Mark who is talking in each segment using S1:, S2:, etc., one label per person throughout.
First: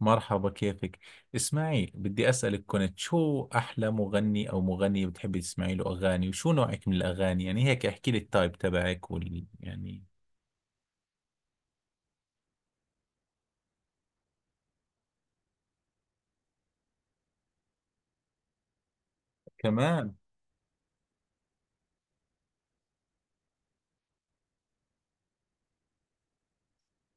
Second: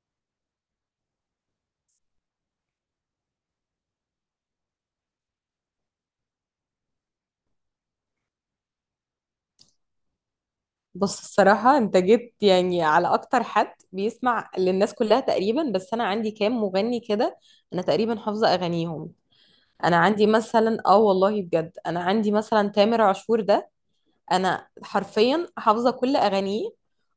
S1: مرحبا، كيفك؟ اسمعي، بدي أسألك كنت شو أحلى مغني أو مغنية بتحبي تسمعي له أغاني؟ وشو نوعك من الأغاني؟ يعني هيك احكي لي التايب تبعك وال يعني
S2: بص الصراحة انت جيت يعني على اكتر حد بيسمع للناس كلها تقريبا، بس انا عندي كام مغني كده. انا تقريبا حافظة اغانيهم. انا
S1: كمان.
S2: عندي مثلا، اه والله بجد، انا عندي مثلا تامر عاشور ده. انا حرفيا حافظه كل اغانيه.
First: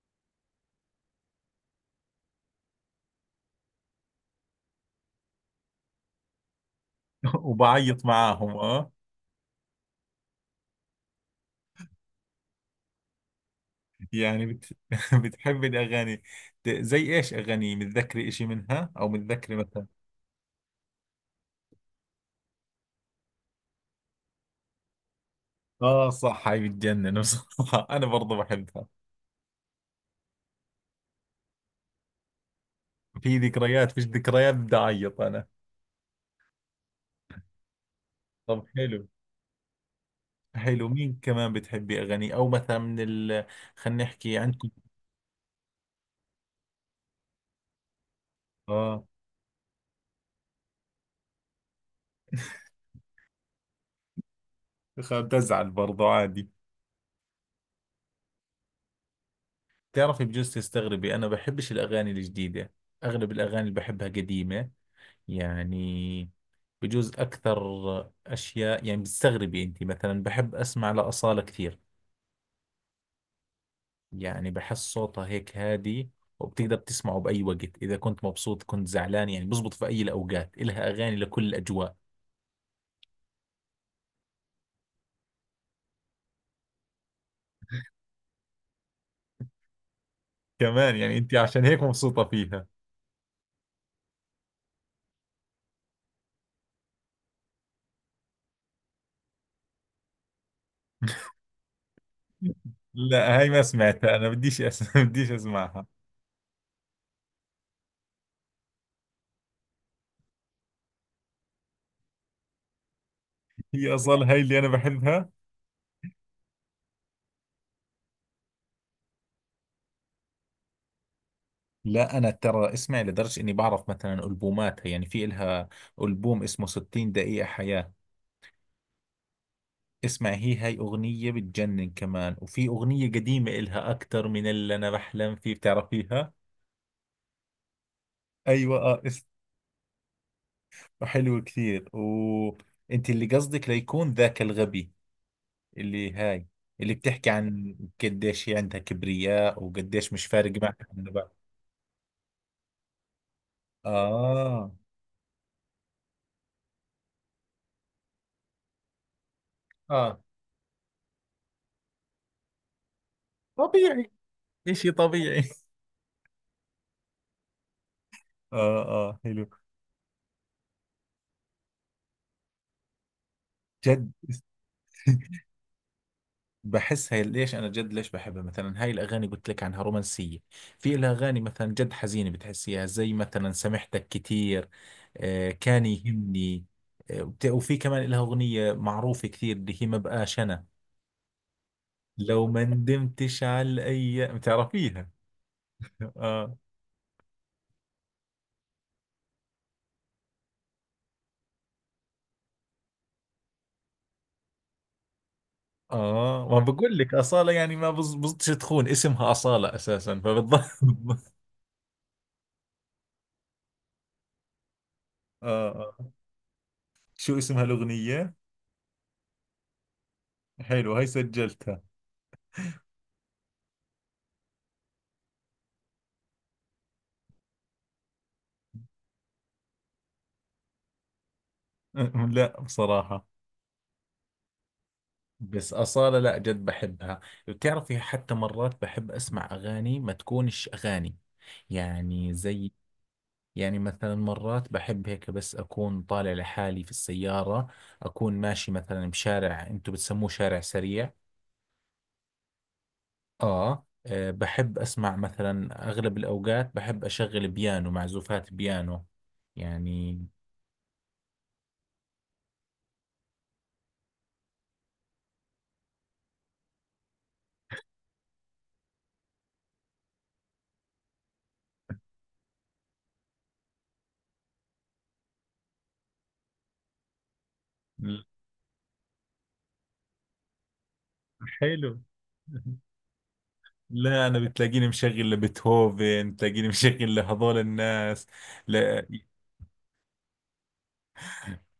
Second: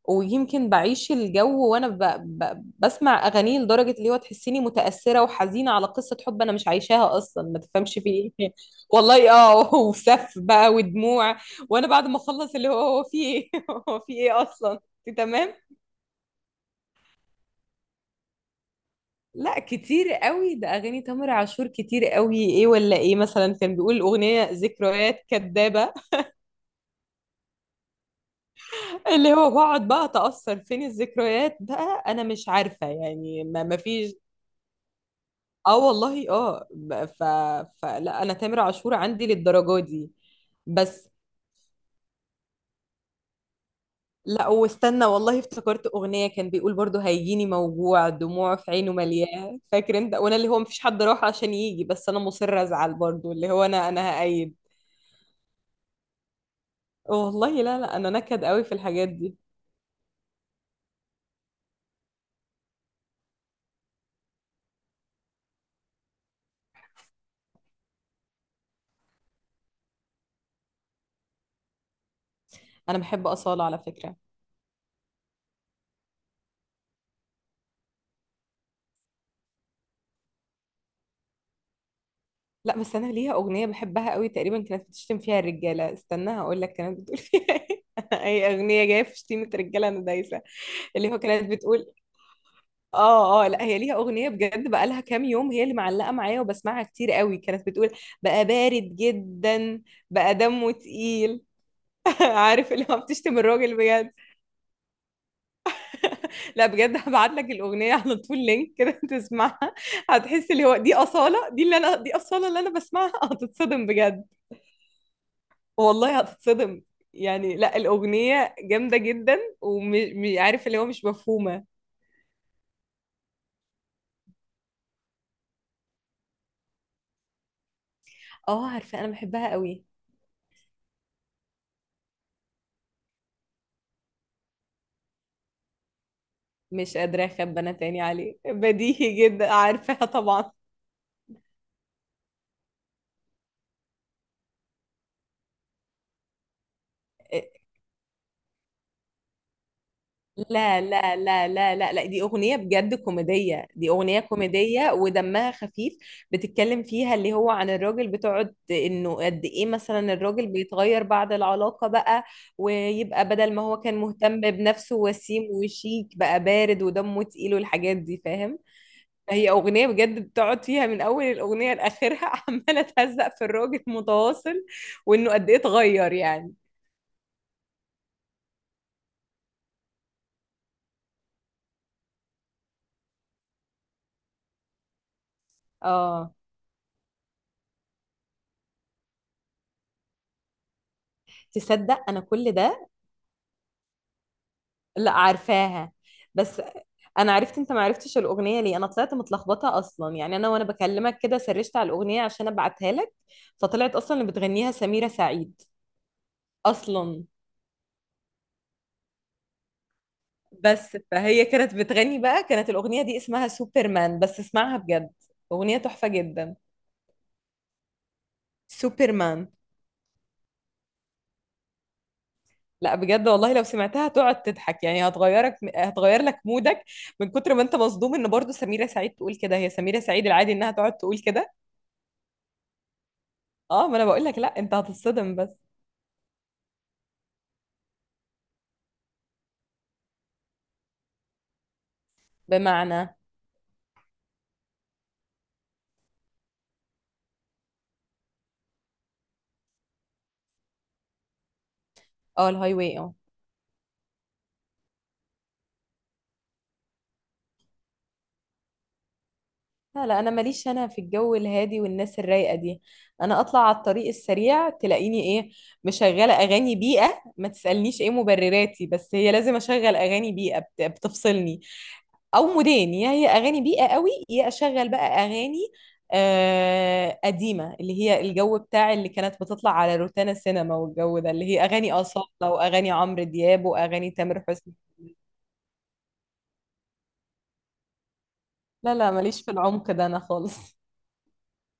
S2: ويمكن بعيش الجو وانا بسمع اغانيه لدرجه اللي هو تحسيني متاثره وحزينه على قصه حب انا مش عايشاها اصلا، ما تفهمش
S1: وبعيط
S2: في
S1: معاهم،
S2: ايه
S1: اه
S2: والله اه وسف بقى ودموع. وانا بعد ما اخلص اللي هو هو في ايه هو في ايه
S1: يعني
S2: اصلا. انت تمام.
S1: بتحبي الأغاني؟ زي إيش أغاني؟ متذكري إشي منها أو متذكري
S2: لا
S1: مثلا؟
S2: كتير قوي ده، اغاني تامر عاشور كتير قوي ايه، ولا ايه مثلا كان بيقول اغنيه ذكريات كدابه،
S1: آه صح، هاي بتجنن بصراحة. أنا برضو بحبها.
S2: اللي هو بقعد بقى اتأثر فين الذكريات بقى، انا مش عارفة
S1: في
S2: يعني ما
S1: ذكريات، فيش
S2: فيش.
S1: ذكريات بدي أعيط أنا.
S2: اه والله اه، ب- ف... فلا انا تامر
S1: طب
S2: عاشور
S1: حلو.
S2: عندي للدرجة دي.
S1: حلو،
S2: بس
S1: مين كمان بتحبي أغاني؟ أو مثلا من ال، خلينا نحكي
S2: لا،
S1: عندكم.
S2: واستنى والله افتكرت اغنية كان بيقول برضو هيجيني موجوع دموع في عينه
S1: اه.
S2: مليان فاكر انت وانا، اللي هو مفيش حد راح عشان يجي بس انا مصر ازعل برضو، اللي هو انا هأيد.
S1: بزعل برضه عادي.
S2: والله لا لا، انا نكد قوي في الحاجات دي.
S1: تعرفي بجوز تستغربي، انا بحبش الاغاني الجديده. اغلب الاغاني اللي بحبها قديمه، يعني بجوز اكثر اشياء يعني بتستغربي انت. مثلا بحب اسمع لاصاله كثير،
S2: انا بحب أصالة على فكرة.
S1: يعني بحس صوتها هيك هادي، وبتقدر تسمعه باي وقت، اذا كنت مبسوط كنت زعلان، يعني بزبط في اي الاوقات، الها اغاني لكل الاجواء.
S2: لا بس انا ليها اغنيه بحبها قوي، تقريبا كانت بتشتم فيها الرجاله، استنى هقول لك كانت بتقول فيها ايه اي اغنيه جايه في شتيمه رجاله انا دايسه.
S1: كمان
S2: اللي
S1: يعني
S2: هو
S1: انت
S2: كانت
S1: عشان هيك
S2: بتقول
S1: مبسوطه فيها؟
S2: اه اه، لا هي ليها اغنيه بجد بقى لها كام يوم هي اللي معلقه معايا وبسمعها كتير قوي، كانت بتقول بقى بارد جدا، بقى دمه تقيل عارف اللي هو
S1: لا
S2: بتشتم
S1: هاي ما
S2: الراجل بجد.
S1: سمعتها انا، بديش اسمعها.
S2: لا بجد هبعت لك الاغنيه على طول لينك كده تسمعها. هتحس اللي هو دي اصاله، دي اللي انا، دي اصاله اللي انا بسمعها هتتصدم
S1: هي
S2: بجد.
S1: اصلا هاي اللي انا بحبها.
S2: والله هتتصدم. يعني لا الأغنية جامدة جدا، وعارف اللي هو مش مفهومة.
S1: لا انا ترى اسمع لدرجه اني بعرف مثلا البوماتها. يعني في الها البوم اسمه 60 دقيقه حياه.
S2: اه عارفة، أنا بحبها قوي.
S1: اسمع هي هاي اغنيه بتجنن كمان. وفي اغنيه قديمه الها، اكثر من اللي انا بحلم فيه، بتعرفيها؟
S2: مش قادرة أخبي أنا تاني عليه،
S1: ايوه،
S2: بديهي جدا عارفاها طبعا.
S1: حلوه كثير. وانت اللي قصدك ليكون ذاك الغبي، اللي هاي اللي بتحكي عن، قديش هي عندها كبرياء وقديش مش فارق معها.
S2: لا لا لا لا لا لا، دي أغنية بجد كوميدية، دي أغنية
S1: اه،
S2: كوميدية ودمها خفيف. بتتكلم فيها اللي هو عن الراجل، بتقعد إنه قد إيه مثلا
S1: اه
S2: الراجل بيتغير بعد العلاقة بقى، ويبقى بدل ما هو كان
S1: طبيعي،
S2: مهتم
S1: اشي
S2: بنفسه
S1: طبيعي.
S2: وسيم وشيك بقى بارد ودمه تقيل والحاجات دي فاهم.
S1: اه اه، حلو،
S2: هي أغنية بجد بتقعد فيها من أول الأغنية لآخرها عمالة تهزق في الراجل
S1: جد.
S2: متواصل، وإنه قد إيه اتغير يعني.
S1: بحس هي ليش انا جد ليش بحبها، مثلا هاي الاغاني قلت لك عنها رومانسيه. في لها اغاني مثلا جد حزينه، بتحسيها زي مثلا سامحتك كثير، آه كان
S2: اه
S1: يهمني، وفي كمان لها اغنيه معروفه كثير، اللي هي ما بقاش انا،
S2: تصدق انا
S1: لو
S2: كل
S1: ما
S2: ده.
S1: ندمتش على الايام، بتعرفيها؟
S2: لا عارفاها.
S1: اه.
S2: بس انا عرفت انت ما عرفتش الاغنيه ليه، انا طلعت متلخبطه اصلا، يعني انا وانا بكلمك كده سرشت على الاغنيه عشان ابعتها لك فطلعت اصلا اللي بتغنيها سميره سعيد.
S1: اه ما بقول لك
S2: اصلا
S1: اصاله يعني، ما بزبطش تخون اسمها اصاله اساسا، فبتضل.
S2: بس فهي كانت بتغني بقى، كانت الاغنيه دي اسمها سوبرمان، بس اسمعها بجد
S1: اه
S2: اغنيه تحفه
S1: آه.
S2: جدا.
S1: شو اسمها الاغنيه؟
S2: سوبرمان.
S1: حلو، هاي سجلتها.
S2: لا بجد والله لو سمعتها تقعد تضحك، يعني هتغيرك، هتغير لك مودك من كتر ما انت مصدوم ان برضو سميرة سعيد تقول كده، هي سميرة سعيد العادي انها تقعد تقول كده.
S1: لا بصراحة
S2: اه ما انا بقول لك، لا انت هتتصدم بس.
S1: بس أصالة، لا جد بحبها. بتعرفي حتى مرات بحب أسمع أغاني ما تكونش أغاني، يعني زي،
S2: بمعنى.
S1: يعني مثلا مرات بحب هيك، بس أكون طالع لحالي في السيارة، أكون ماشي مثلا بشارع أنتو بتسموه شارع سريع،
S2: اه الهاي واي اه.
S1: آه آه، بحب أسمع مثلا، أغلب الأوقات بحب أشغل بيانو، معزوفات بيانو
S2: لا لا
S1: يعني.
S2: انا ماليش انا في الجو الهادي والناس الرايقه دي. انا اطلع على الطريق السريع تلاقيني ايه، مشغله اغاني بيئه، ما تسالنيش ايه مبرراتي بس هي لازم اشغل اغاني بيئه بتفصلني. او مودين، يا هي اغاني بيئه قوي، يا اشغل بقى اغاني آه قديمه، اللي هي
S1: ل-
S2: الجو بتاع اللي كانت بتطلع على روتانا سينما، والجو ده اللي هي اغاني
S1: حلو.
S2: اصاله واغاني عمرو دياب واغاني
S1: لا انا
S2: تامر حسني.
S1: بتلاقيني مشغل لبيتهوفن، تلاقيني مشغل لهذول الناس.
S2: لا
S1: لا،
S2: لا ماليش في العمق ده انا خالص.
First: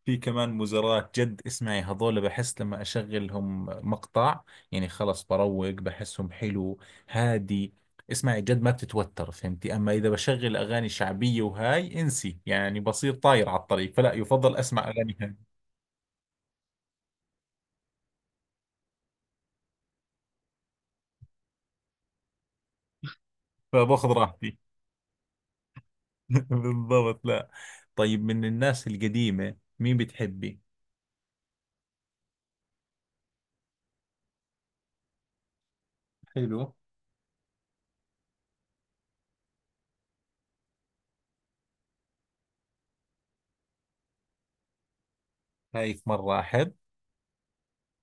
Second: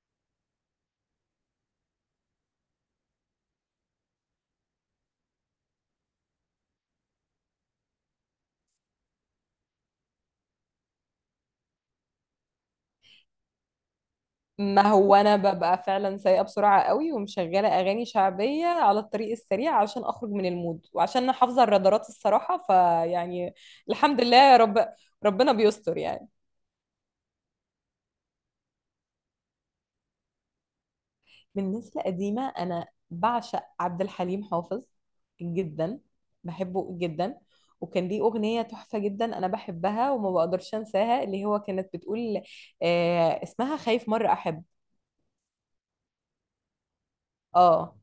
S1: في كمان مزارات جد، اسمعي هذول بحس لما اشغلهم مقطع، يعني خلص بروق، بحسهم حلو، هادي. اسمعي جد ما بتتوتر، فهمتي؟ اما اذا بشغل اغاني شعبية وهاي، انسي يعني، بصير طاير على الطريق، فلا يفضل اسمع
S2: ما هو
S1: اغاني هاي
S2: انا ببقى فعلا سايقه بسرعه قوي ومشغله اغاني شعبيه على الطريق السريع عشان اخرج من المود، وعشان انا حافظه الرادارات الصراحه فيعني.
S1: فباخذ
S2: الحمد لله يا
S1: راحتي.
S2: رب. ربنا بيستر يعني.
S1: بالضبط، لا. طيب من الناس القديمة مين بتحبي؟
S2: بالنسبه لقديمه انا بعشق عبد الحليم حافظ جدا.
S1: حلو.
S2: بحبه جدا. وكان ليه اغنيه تحفه جدا انا بحبها وما بقدرش انساها، اللي هو كانت بتقول آه، اسمها خايف مره احب.
S1: شايف مرة أحب.
S2: اه.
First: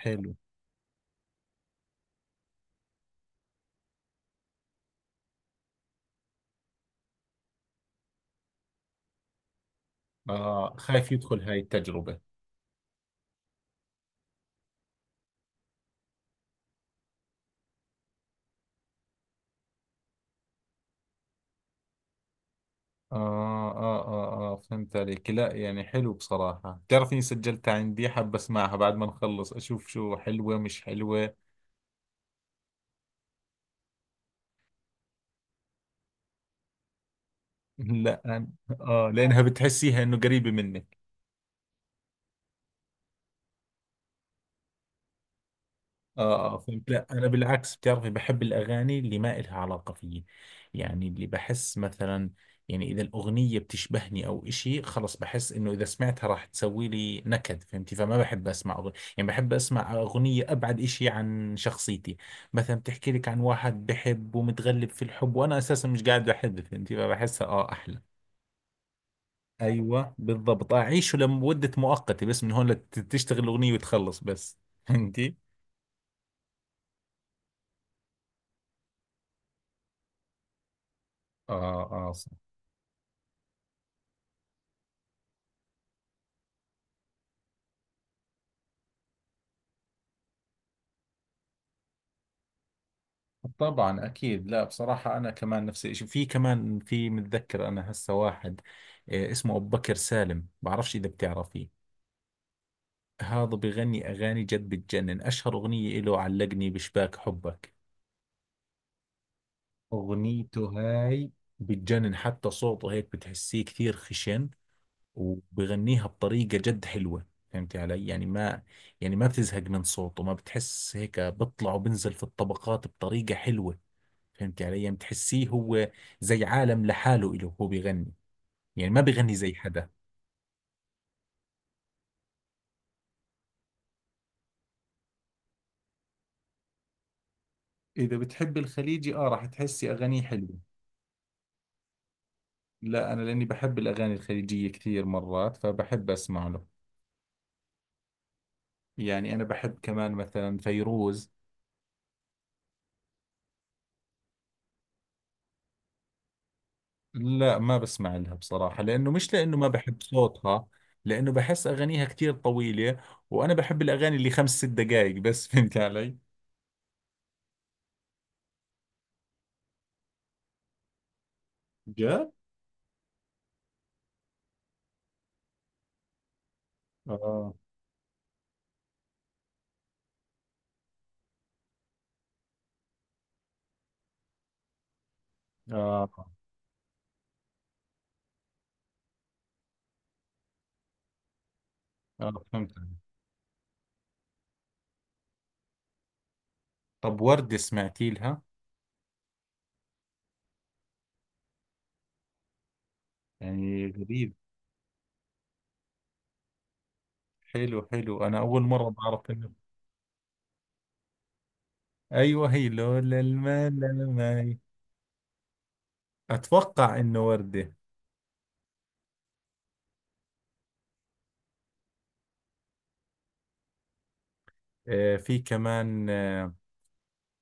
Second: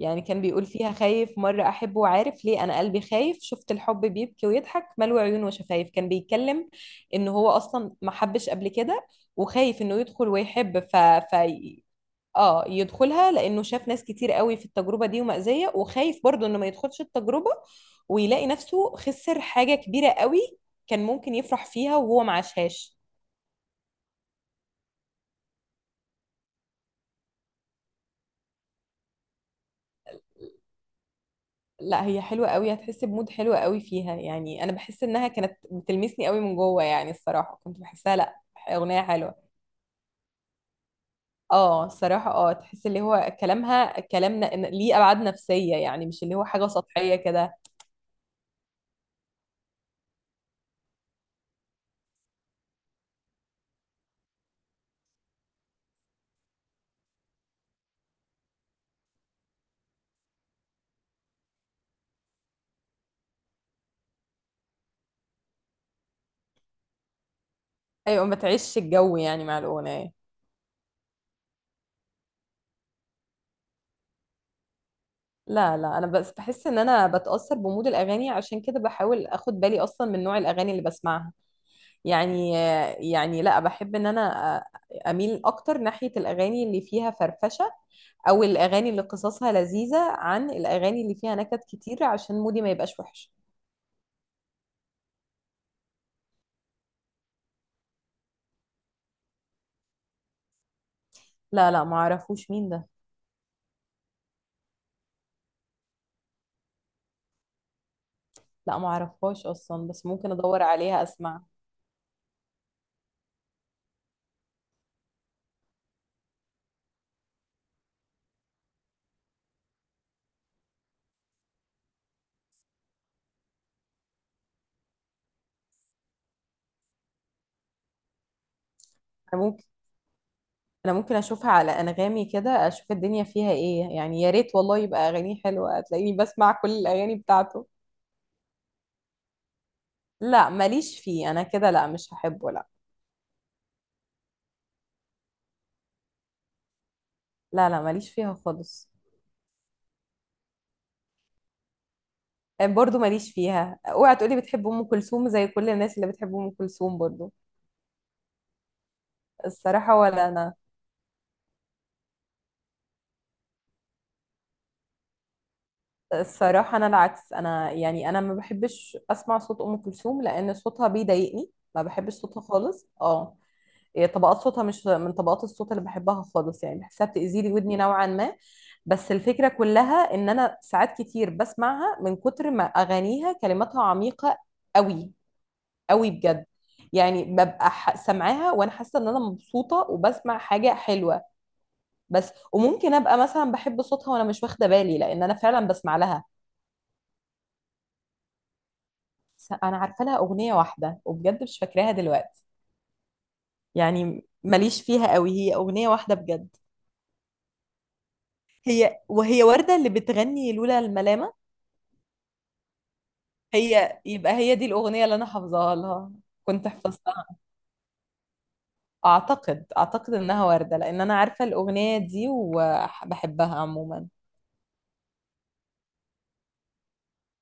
S2: يعني كان بيقول فيها خايف مرة أحب وعارف ليه أنا قلبي خايف شفت الحب بيبكي ويضحك ملوي عيون وشفايف. كان بيتكلم إن هو أصلا ما حبش قبل كده وخايف إنه يدخل
S1: آه
S2: ويحب
S1: خايف يدخل هاي التجربة.
S2: اه يدخلها لأنه شاف ناس كتير قوي في التجربة دي ومأزية، وخايف برضه إنه ما يدخلش التجربة ويلاقي نفسه خسر حاجة كبيرة قوي كان ممكن يفرح فيها وهو ما عاشهاش.
S1: آه آه آه آه، فهمت عليك. لا يعني حلو بصراحة، بتعرفني سجلتها عندي، حاب أسمعها بعد ما نخلص، أشوف شو حلوة مش حلوة.
S2: لا هي حلوة قوي، هتحس بمود حلو قوي فيها، يعني انا بحس انها كانت بتلمسني قوي من جوه، يعني الصراحة كنت بحسها
S1: لا
S2: لا اغنية
S1: آه
S2: حلوة.
S1: لأنها بتحسيها إنه قريبة مني.
S2: اه الصراحة اه، تحس اللي هو كلامها كلام ليه ابعاد نفسية، يعني
S1: اه،
S2: مش اللي هو
S1: آه،
S2: حاجة
S1: فهمت. لا
S2: سطحية
S1: انا
S2: كده.
S1: بالعكس، بتعرفي بحب الاغاني اللي ما إلها علاقه فيي. يعني اللي بحس مثلا، يعني اذا الاغنيه بتشبهني او إشي، خلص بحس انه اذا سمعتها راح تسوي لي نكد، فهمتي؟ فما بحب اسمع أغنية يعني، بحب اسمع اغنيه ابعد إشي عن شخصيتي. مثلا بتحكي لك عن واحد بحب ومتغلب في الحب، وانا اساسا مش قاعد بحب، فهمتي؟ فبحسها اه احلى.
S2: ايوه ما تعيش الجو يعني مع الاغنية.
S1: ايوه بالضبط، اعيشه لمده مؤقته بس، من هون لتشتغل الاغنيه وتخلص بس، فهمتي؟
S2: لا لا انا بس بحس ان انا بتأثر بمود الاغاني، عشان كده بحاول اخد بالي اصلا من نوع الاغاني اللي بسمعها
S1: اه اه،
S2: يعني. يعني لا بحب ان انا اميل اكتر ناحية الاغاني اللي فيها فرفشة، او الاغاني اللي قصصها لذيذه، عن الاغاني اللي فيها نكت كتير، عشان مودي ما يبقاش وحش.
S1: طبعا اكيد. لا بصراحه انا كمان نفس الشيء. في كمان، في متذكر انا هسه واحد، آه، اسمه ابو بكر سالم، بعرفش اذا
S2: لا
S1: بتعرفيه.
S2: لا ما اعرفوش مين ده.
S1: هذا بغني اغاني جد بتجنن، اشهر اغنيه له علقني بشباك حبك.
S2: لا ما اعرفهاش اصلا بس ممكن ادور
S1: اغنيته
S2: عليها
S1: هاي
S2: اسمع.
S1: بتجنن، حتى صوته هيك بتحسيه كثير خشن، وبغنيها بطريقه جد حلوه. فهمتي علي يعني؟ ما يعني، ما بتزهق من صوته، ما بتحس هيك، بطلع وبنزل في الطبقات بطريقه حلوه. فهمت علي يعني؟ بتحسيه هو زي عالم لحاله إله، هو بيغني، يعني ما بيغني
S2: انا
S1: زي
S2: ممكن،
S1: حدا.
S2: انا ممكن اشوفها على انغامي كده، اشوف الدنيا فيها ايه يعني، يا ريت والله يبقى اغانيه حلوه هتلاقيني بسمع كل الاغاني بتاعته.
S1: إذا بتحب الخليجي آه، راح تحسي أغانيه
S2: لا
S1: حلوة.
S2: ماليش فيه انا كده، لا مش هحبه لا.
S1: لا أنا لأني بحب الأغاني الخليجية كثير مرات، فبحب أسمع له.
S2: لا لا ماليش فيها خالص.
S1: يعني أنا بحب كمان مثلا فيروز.
S2: آه، برضو ماليش فيها. اوعى تقولي بتحب ام كلثوم زي كل الناس اللي بتحب ام كلثوم برضو.
S1: لا ما بسمع لها بصراحة، لأنه مش لأنه ما
S2: الصراحه
S1: بحب
S2: ولا انا.
S1: صوتها، لأنه بحس أغانيها كثير طويلة، وأنا بحب الأغاني اللي 5 ست دقائق بس. فهمت علي؟
S2: الصراحة أنا العكس، أنا يعني أنا ما بحبش أسمع صوت أم كلثوم لأن صوتها بيضايقني. ما بحبش
S1: جد؟
S2: صوتها خالص اه. هي طبقات صوتها مش من طبقات الصوت اللي بحبها خالص، يعني بحسها بتأذي لي
S1: آه
S2: ودني نوعا ما. بس الفكرة كلها إن أنا ساعات كتير بسمعها من كتر ما أغانيها كلماتها عميقة قوي،
S1: آه
S2: قوي بجد. يعني ببقى سامعاها وأنا حاسة إن أنا مبسوطة وبسمع حاجة حلوة بس،
S1: آه، فهمت علي.
S2: وممكن ابقى مثلا بحب صوتها وانا مش واخده بالي لان انا فعلا بسمع لها.
S1: طب وردة سمعتي لها؟
S2: انا عارفه لها اغنيه واحده وبجد مش فاكراها دلوقتي.
S1: يعني
S2: يعني
S1: غريب.
S2: ماليش فيها قوي، هي اغنيه واحده بجد.
S1: حلو حلو، أنا أول مرة
S2: هي
S1: بعرف
S2: وهي
S1: إنه،
S2: ورده اللي بتغني لولا الملامه.
S1: أيوة هي لولا المال
S2: هي يبقى هي
S1: لماي.
S2: دي الاغنيه اللي انا حافظاها لها. كنت
S1: أتوقع إنه
S2: حفظتها.
S1: وردة.
S2: اعتقد اعتقد انها ورده لان انا عارفه الاغنيه دي وبحبها عموما.
S1: آه في كمان، آه،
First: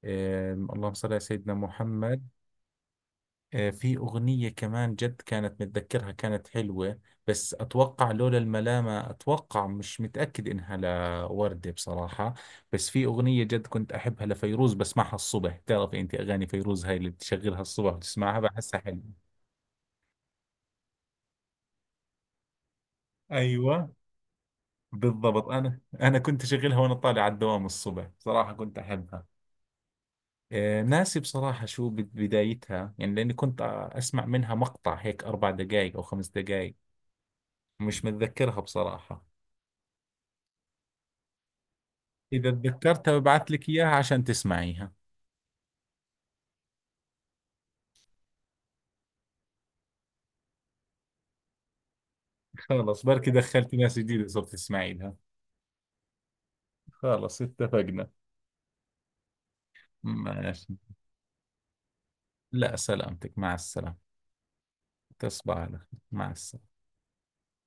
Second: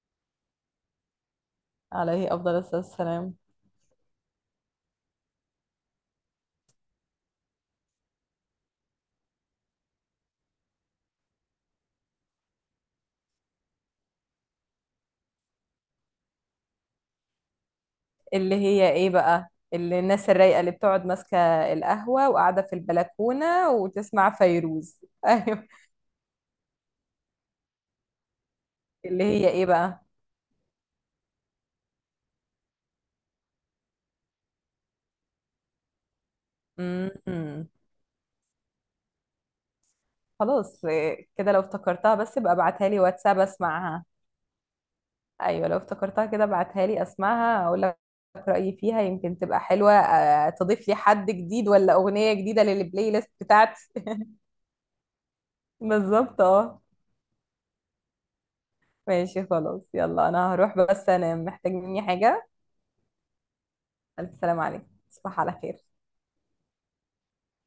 S1: آه اللهم صل على سيدنا محمد.
S2: عليه افضل الصلاه والسلام.
S1: آه في أغنية كمان جد كانت متذكرها، كانت حلوة، بس أتوقع لولا الملامة، أتوقع مش متأكد إنها لوردة بصراحة. بس في أغنية جد كنت أحبها لفيروز، بسمعها الصبح. تعرفي أنت أغاني فيروز هاي اللي بتشغلها الصبح وتسمعها،
S2: اللي
S1: بحسها
S2: هي ايه
S1: حلوة.
S2: بقى، اللي الناس الرايقه اللي بتقعد ماسكه القهوه وقاعده في البلكونه
S1: ايوه
S2: وتسمع فيروز
S1: بالضبط،
S2: ايوه.
S1: انا كنت اشغلها وانا طالع على الدوام الصبح، صراحه كنت
S2: اللي
S1: احبها.
S2: هي ايه بقى.
S1: آه، ناسي بصراحه شو بدايتها، يعني لاني كنت آه، اسمع منها مقطع هيك، 4 دقائق او 5 دقائق.
S2: م- م.
S1: مش متذكرها بصراحه.
S2: خلاص إيه، كده لو افتكرتها بس
S1: اذا
S2: يبقى ابعتها لي
S1: تذكرتها
S2: واتساب
S1: ببعث لك اياها
S2: اسمعها.
S1: عشان تسمعيها.
S2: ايوه لو افتكرتها كده ابعتها لي اسمعها اقول لك رايي فيها، يمكن تبقى حلوه آه، تضيف لي حد جديد ولا اغنيه جديده
S1: خلص
S2: للبلاي
S1: بركي
S2: ليست
S1: دخلت
S2: بتاعتي
S1: ناس جديده صرت تسمعي لها.
S2: بالظبط اه.
S1: خلص اتفقنا.
S2: ماشي خلاص يلا انا
S1: ماشي.
S2: هروح بس انا محتاج مني حاجه.
S1: لا سلامتك، مع السلامه.
S2: الف سلام عليكم، تصبح على
S1: تصبح على
S2: خير.
S1: خير، مع السلامه.